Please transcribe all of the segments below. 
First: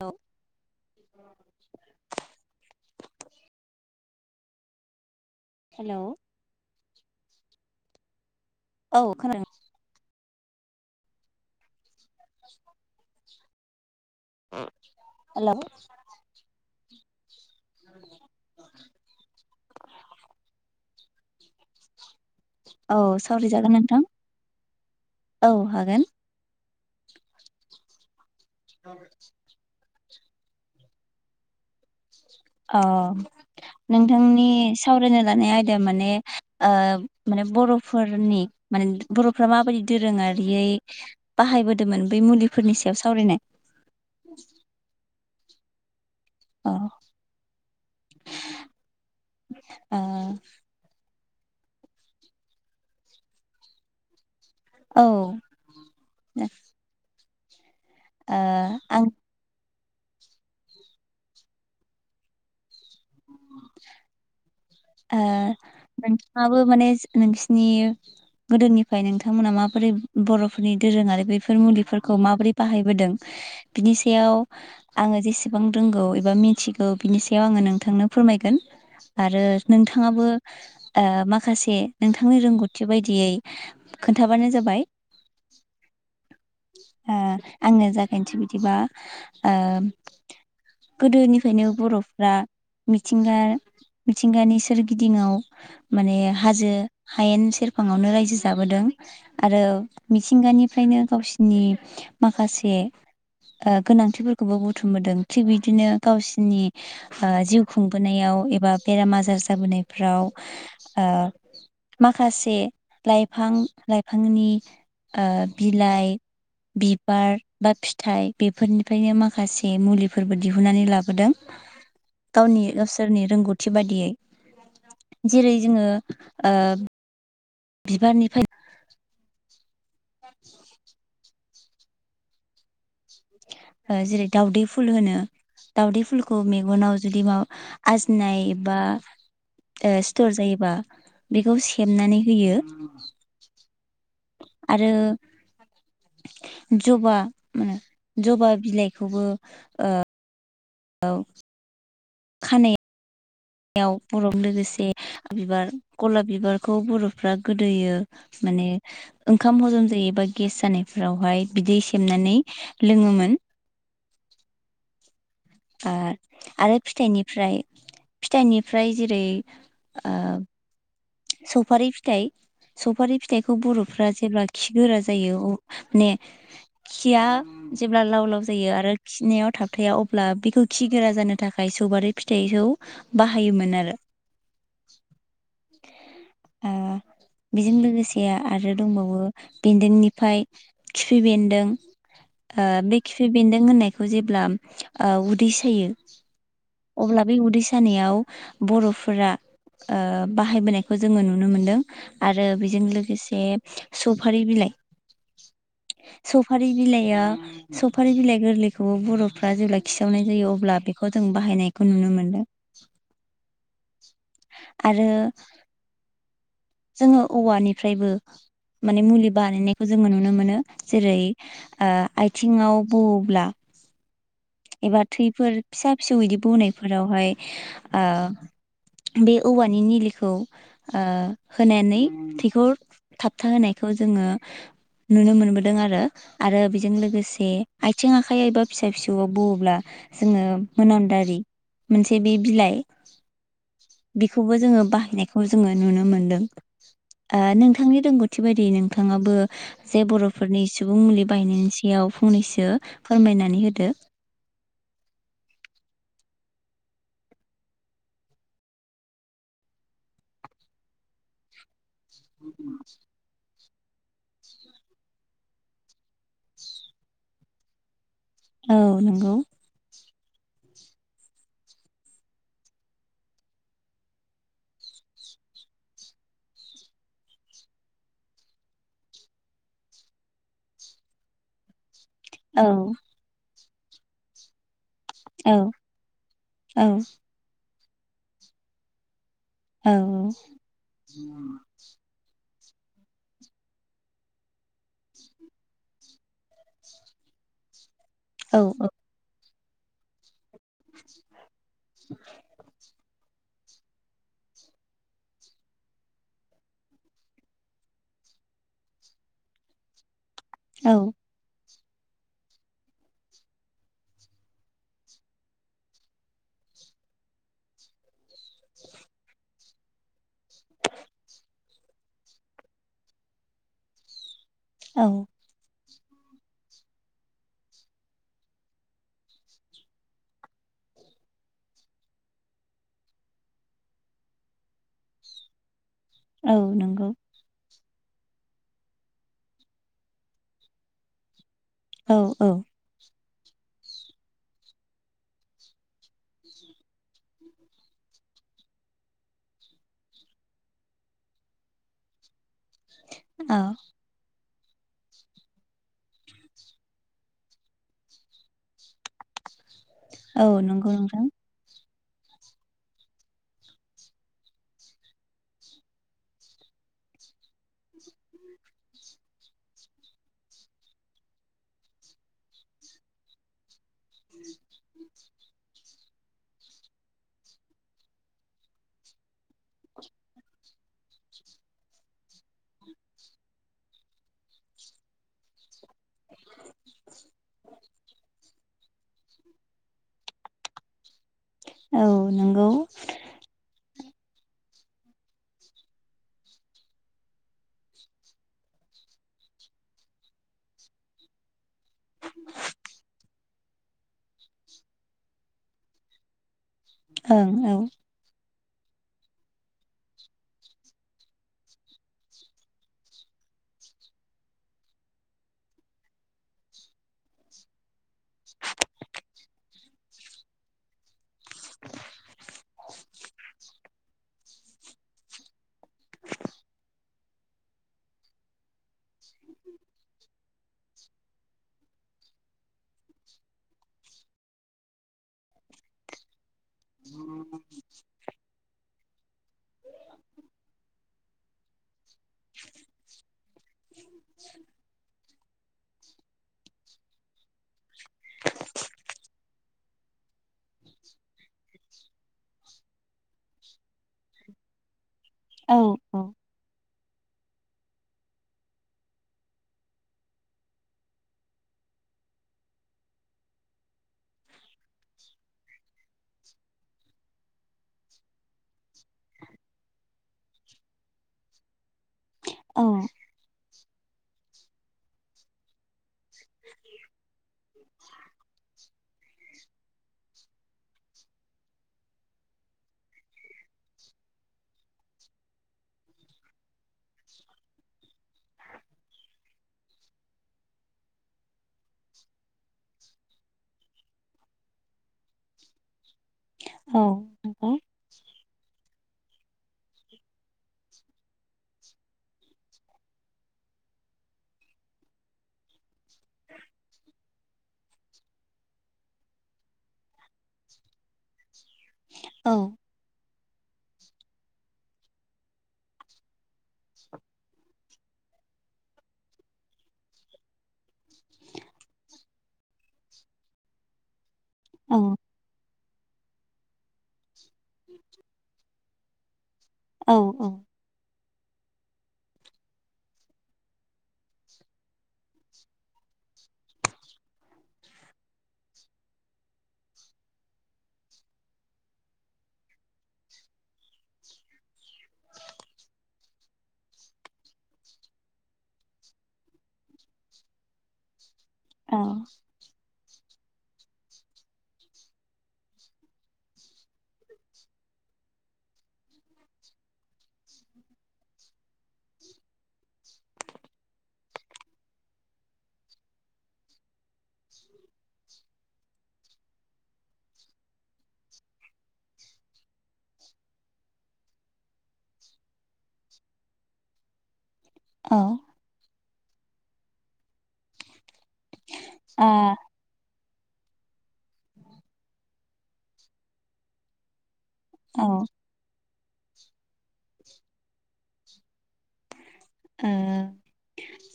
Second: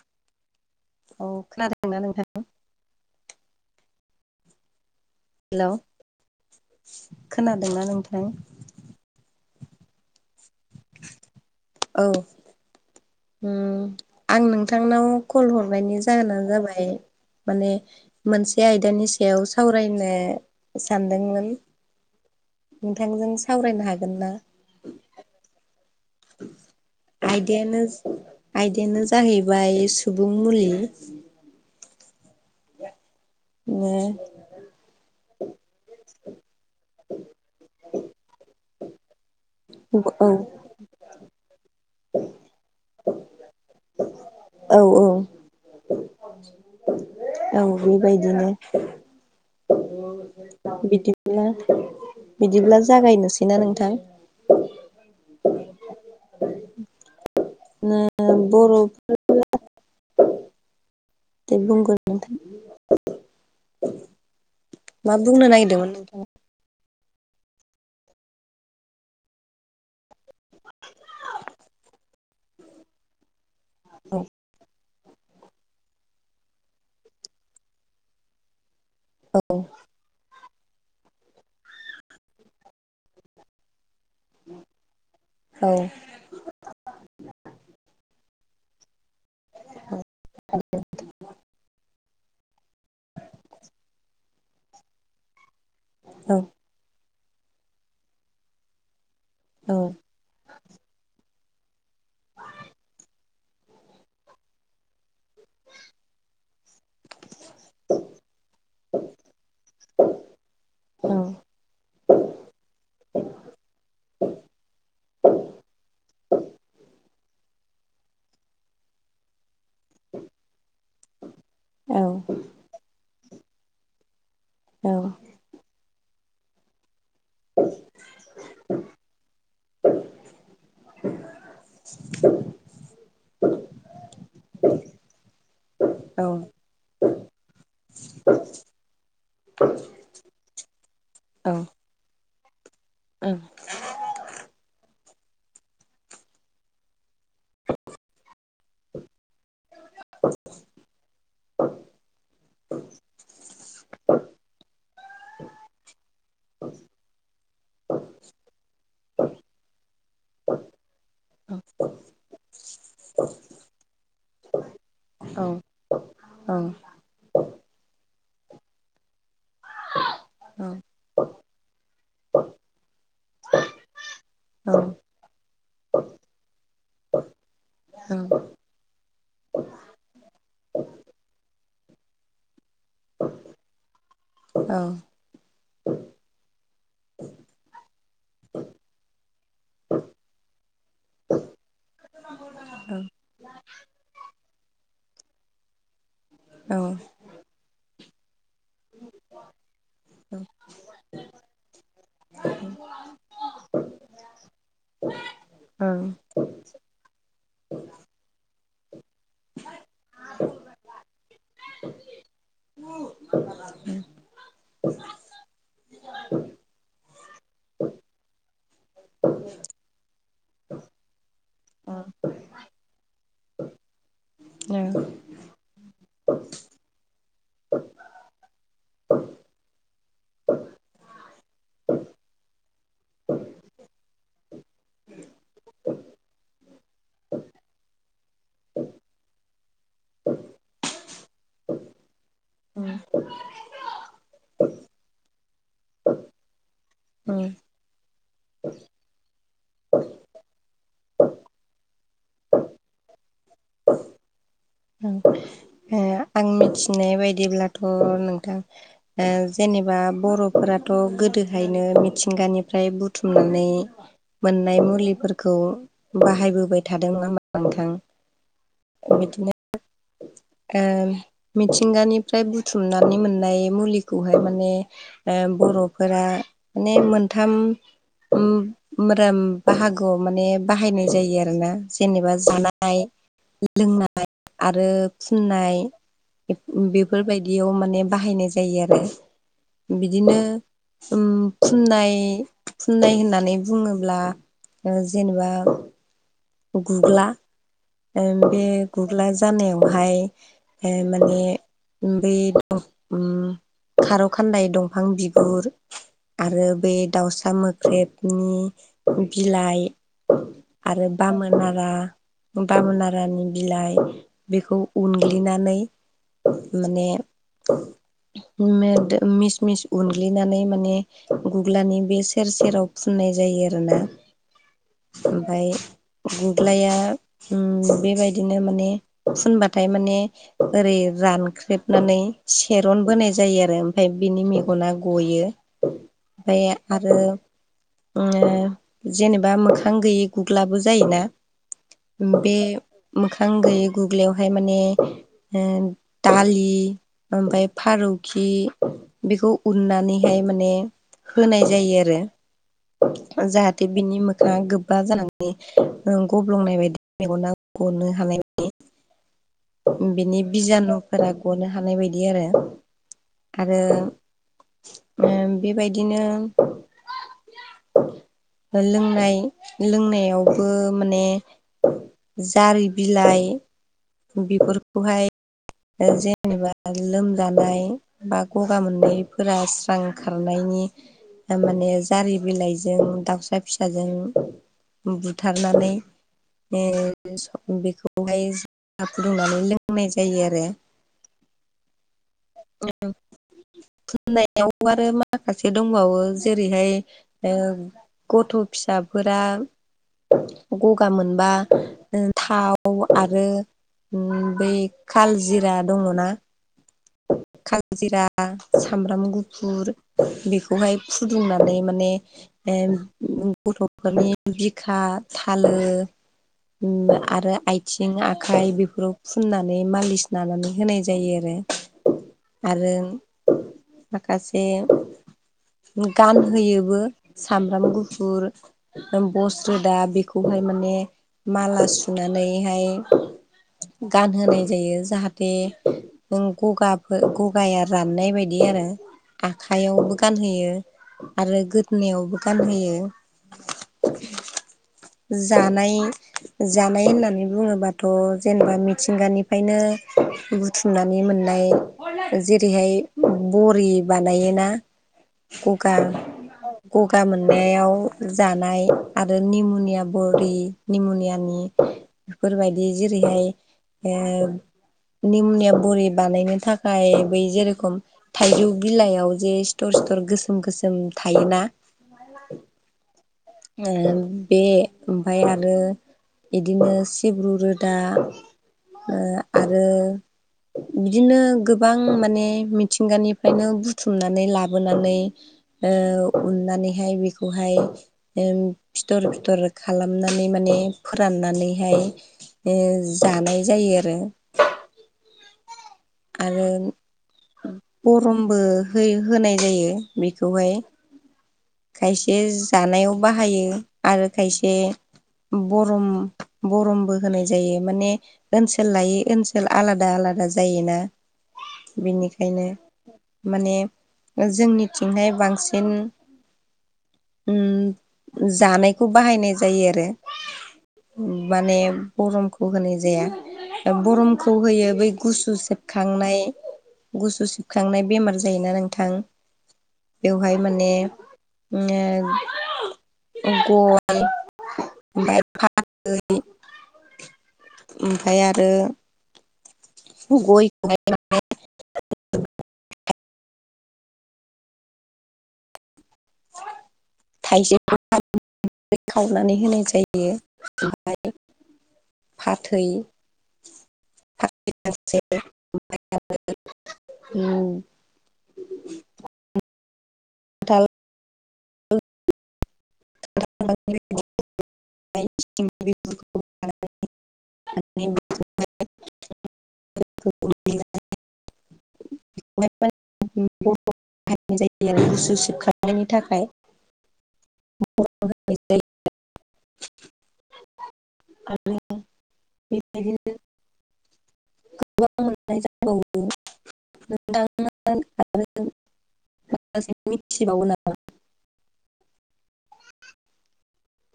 औ। औ खोनादोंना नोंथां? हेल' हेलौ खोनादोंना नोंथां? औ खोनादों। औ ओम आं नोंथांनाव कल खोनादों हरनायनि। जाहोना जाबाय माने मोनसे आयदानि सायाव सावरायनो सानदोंमोन औ नोंथांजों सावरायजागोन सावरायनो नोंथां हागोन ना? औ हागोन आयदायानो आयदायानो जाहैबाय सुबुं मुलि। औ ओ नोंथांनि सावरायनो लानाय आयदा माने। ओ माने बर'फोरनि माने बर'फ्रा माबायदि औ दोरोङारियै बाहायबोदोंमोन बै मुलिफोरनि सायाव सावरायनाय औ औ। औ औ बेबायदिनो [unintelligible] बिदिब्ला बिदिब्ला जागायनोसैना नोंथां। औ दे। नो बर'फोर आं दे बुंगोन नोंथां। मा ओ बुंनो नागिरदोंमोन नोंथां नोंथाङाबो माने नोंसिनि गोदोनिफ्राय नोंथांमोना माबोरै बर'फोरनि दोरोङारि बैफोर मुलिफोरखौ माबोरै बाहायबोदों। [unintelligible] बिनि सायाव आङो जेसेबां रोंगौ एबा मिथिगौ बिनि सायाव आङो नोंथांनो फोरमायगोन आरो नोंथां नोंथाङाबो ओ माखासे नोंथांनि रोंगौथि बायदियै खोन्थाबानो जाबाय औ ओ आंनो जागायनोसै बिदिबा ओ गोदोनिफ्रायनो बर'फ्रा मिथिंगा मिथिंगानि सोरगिदिंङाव माने हाजो हायेन सेरफाङावनो रायजो जाबोदों आरो औ औ मिथिंगानिफ्रायनो गावसिनि माखासे ओ गोनांथिफोरखौबो बुथुमबोदों थिग बिदिनो गावसिनि ओ जिउ खुंबोनायाव एबा बेराम आजार जाबोनायफ्राव औ ओ माखासे लाइफां लाइफांनि ओ बिलाइ बिबार बा फिथाइ बेफोरनिफ्रायनो माखासे मुलिफोरबो दिहुननानै लाबोदों गावनि गावसोरनि रोंगौथि बायदियै औ जेरै जोङो बिबारनिफ्राय उ औ [unintelligible] [unintelligible] जेरै दाावदै फुल होनो दावदै फुलखौ मे नाव जुदि मा आजनायबा सिथर जायोबा बेखौ सेबनानै होयो ओं आरो जबा ओ जबा बिलाइखौबो [inaudible] औ खानायाव बर' लोगोसे बिबार गलाब बिबारखौ बर'फ्रा गोदोयो माने ओंखाम हजम जायोबा गेस जानायफोरावहाय बिदै सेबनानै लोङोमोन औ आरो फिथायाइनिफ्राय फिथाइनिफ्राय जेरै ओ औ सफारि फिथाइ सफारि फिथाइखौ बर'फ जेब्ला खि गोरा जायो अ ने खिया जेब्ला लाव लाव जायो आरो खिनायाव थाबथाया अब्ला बेखौ खिगोरा जानो थाखाय सफारि फिथाइखौ बाहायोमोन आरो औ बेजों लोगोसे आरो दंबावो बेन्दोंनिफ्राय खिफि बेन्दों बे खिफि बेन्दों होननायखौ जेब्ला उदै सायो अब्ला बे उदै सानायाव बर'फोरा बाह यबोनायखौ जोङो नुनो मोन्दों आरो बेजों लोगोसे सफारि बिलाइ ओ सफारि बिलाइआ सफारि बिलाइ गोरलै बेखौबो बर'फ्रा जेब्ला खिसावनाय जायो अब्ला बेखौ जों बाहायनायखौ नुनो मोनदों उम आरो जोङो औवानिफ्रायबो माने मुलि बानायनायखौ जोङो नुनो मोनो जेरै आथिङाव बौवोब्ला एबा थैफोर फिसा फिसौ बिदि बौनायफोरावहाय बे औवानि निलिखौ ओ होनानै थैखौ थाबथा होनायखौ जोङो नुनो मोनबोदों आरो आरो बेजों लोगोसे आथिं आखाइ एबा फिसा फिसौ आव बौवोब्ला जोङो मोनामदारि मोनसे बे बिलाइ बेखौबो जोङो बाहायनायखौ जोङो नुनो मोनदों। ओ नोंथां नोंथांनि रोंगौथि बायदि नोंथाङाबो जे बर'फोरनि सुबुं मुलि बाहायनायनि सायाव फंनैसो फोरमायनानै होदो नंगौ ना आं मिथिनाय बायदिब्लाथ' नोंथां ओ जेनेबा बर'फोराथ' गोदोहायनो मिथिंगानिफ्राय बुथुमनानै मोननाय मुलिफोरखौ बाहायबोबाय थादों नङा होमबा नोंथां। औ नंगौ बिदिनो ओ मिथिंगानिफ्राय बुथुमनानै मोननाय मुलिखौहाय माने ओ बर'फोरा माने मोनथाम ओम मोदोम बाहागोआव माने बाहायनाय जायो आरो ना जेनेबा औ जानाय लोंनाय आरो औ फुननाय औ बेफोरबायदियाव माने बाहायनाय जायो आरो औ बिदिनो ओम फुननाय फुननाय होननानै बुङोब्ला जेनेबा गुग्ला बे औ गुग्ला जानायावहाय माने बै औ उम खारौ खान्दाय दंफां बिगुर आरो बे दाउसा मोख्रेबनि बिलाइ औ आरो बामोन नारा बामोन नारानि बिलाइ बेखौ उनग्लिनानै माने मिस मिस उनग्लिनानै माने गुग्लानि बे सेर सेराव फुननाय जायो आरोना औ ओमफ्राय गुग्लाया बेबायदिनो माने फुनबाथाय माने ओरै रानख्रेबनानै सेरन बोनाय जायो आरो ओमफ्राय बिनि मेगना गयो। औ ओमफ्राय नंगौ आरो जेनेबा मोखां गैयि गुग्लाबो जायोना औ औ बे मोखां गैयै गुग्लयावहाय माने ओ दालि ओमफ्राय फारौखि बेखौ उननानैहाय माने होनाय जायो आरो औ जाहाथे बिनि मोखाङा गोबा जानानै गब्लंनाय बायदि मेगना गनो हानाय बादि बिनि औ नंगौ नोंथां बिजानुफोरा गनो हानाय बायदि आरो आरो बेबायदिनो लोंनाय लोंनायावबो माने जारि बिलाइ बेफोरखौहाय जेनेबा लोमजानाय बा गगा मोननायफोरा स्रां खारनायनि थारमाने जारि बिलाइजों दाउसा फिसाजों बुथारनानै बेखौहाय फुदुंनानै लोंनाय जायो आरो। औ नोंगौ फुननायाव आरो माखासे दंबावो जेरैहाय ओ गथ' फिसाफोरा गगा मोनबा थाव आरो बै काल जिरा दङना ओं औ काल जिरा सामब्राम गुफुर बेखौहाय फुदुंनानै माने ए गथ'फोरनि बिखा थालो आरो आथिं आखाय बेफोराव फुननानै मालिस लानानै होनाय जायो आरो। [inaudible] आरो माखासे गानहोयोबो सामब्राम गुफुर बस् रोदा बेखौहाय माने माला सुनानैहाय गानहोनाय जायो जाहाथे गगाफोर गगाया राननाय बायदि बिदि आरो आखाइयावबो गानहोयो आरो गोदोनायावबो गानहोयो। जानाय जानाय होननानै बुङोब्ला थ' जेनेबा मिथिंगानिफ्रायनो बुथुम फुनानै मोननाय जेरैहाय बरि बानायोना? औ गगा औ गगा मोननायाव जानाय आरो निम'निया बरि निम'नियानि बेफोरबायदि जेरैहाय निम निया बुरि बानायनो थाखाय बै जेरखम थाइजौ बिलाइआव जे सिथर सि्थर गोसोम गोसोम थायोना। औ बे ओमफाय आरो इदिनो सिब्रु रोदा आरो बिदिनो गोबां माने मिथिंगानिफ्रायनो बुथुमनानै लाबोनानै औ हनानैहाय बेखौहाय फिथर फिथर खालामनानै माने फोराननानैहाय ओ जानाय जायो आरो। आरो औ नंगौ गरमबो होनाय जायो बेखौहाय खायसे जानायाव बाहायो आरो खायसे बरम बरमबो होनाय जायो माने ओनसोल लायै ओनसोल आलादा आलादा जायोना। औ बेनिखायनो माने जोंनिथिंहाय बांसिन जानायखौ बाहायनाय जायो आरो। माने बरमखौ होनाय जाया बरम खौ होयो औ बै गुसु सेबखांनाय गुसु सेबखांनाय बेमार जायोना नोंथां। औ औ बेवहाय माने गय ओमफ्राय फालै [unintelligible] ओमफफ्राय आरो गय [unintelligible] [unintelligible] खावनानै होनाय जायो ओमफ्राय [unintelligible] औ फाथै [unintelligible] [unintelligible] [unintelligible] [unintelligible] [unintelligible] जायो आरो गुसु सिबखांनायनि थाखाय औ [unintelligible] [unintelligible] ओ बेबायदिनो गोबां मोननाय जाबावो औ मोनदांङा मिथिबावो आरो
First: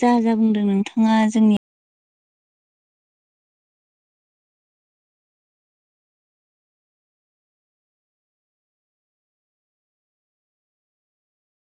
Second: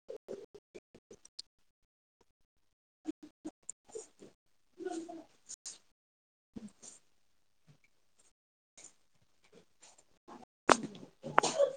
जा जा बुंदों नोंथांङा जोंनि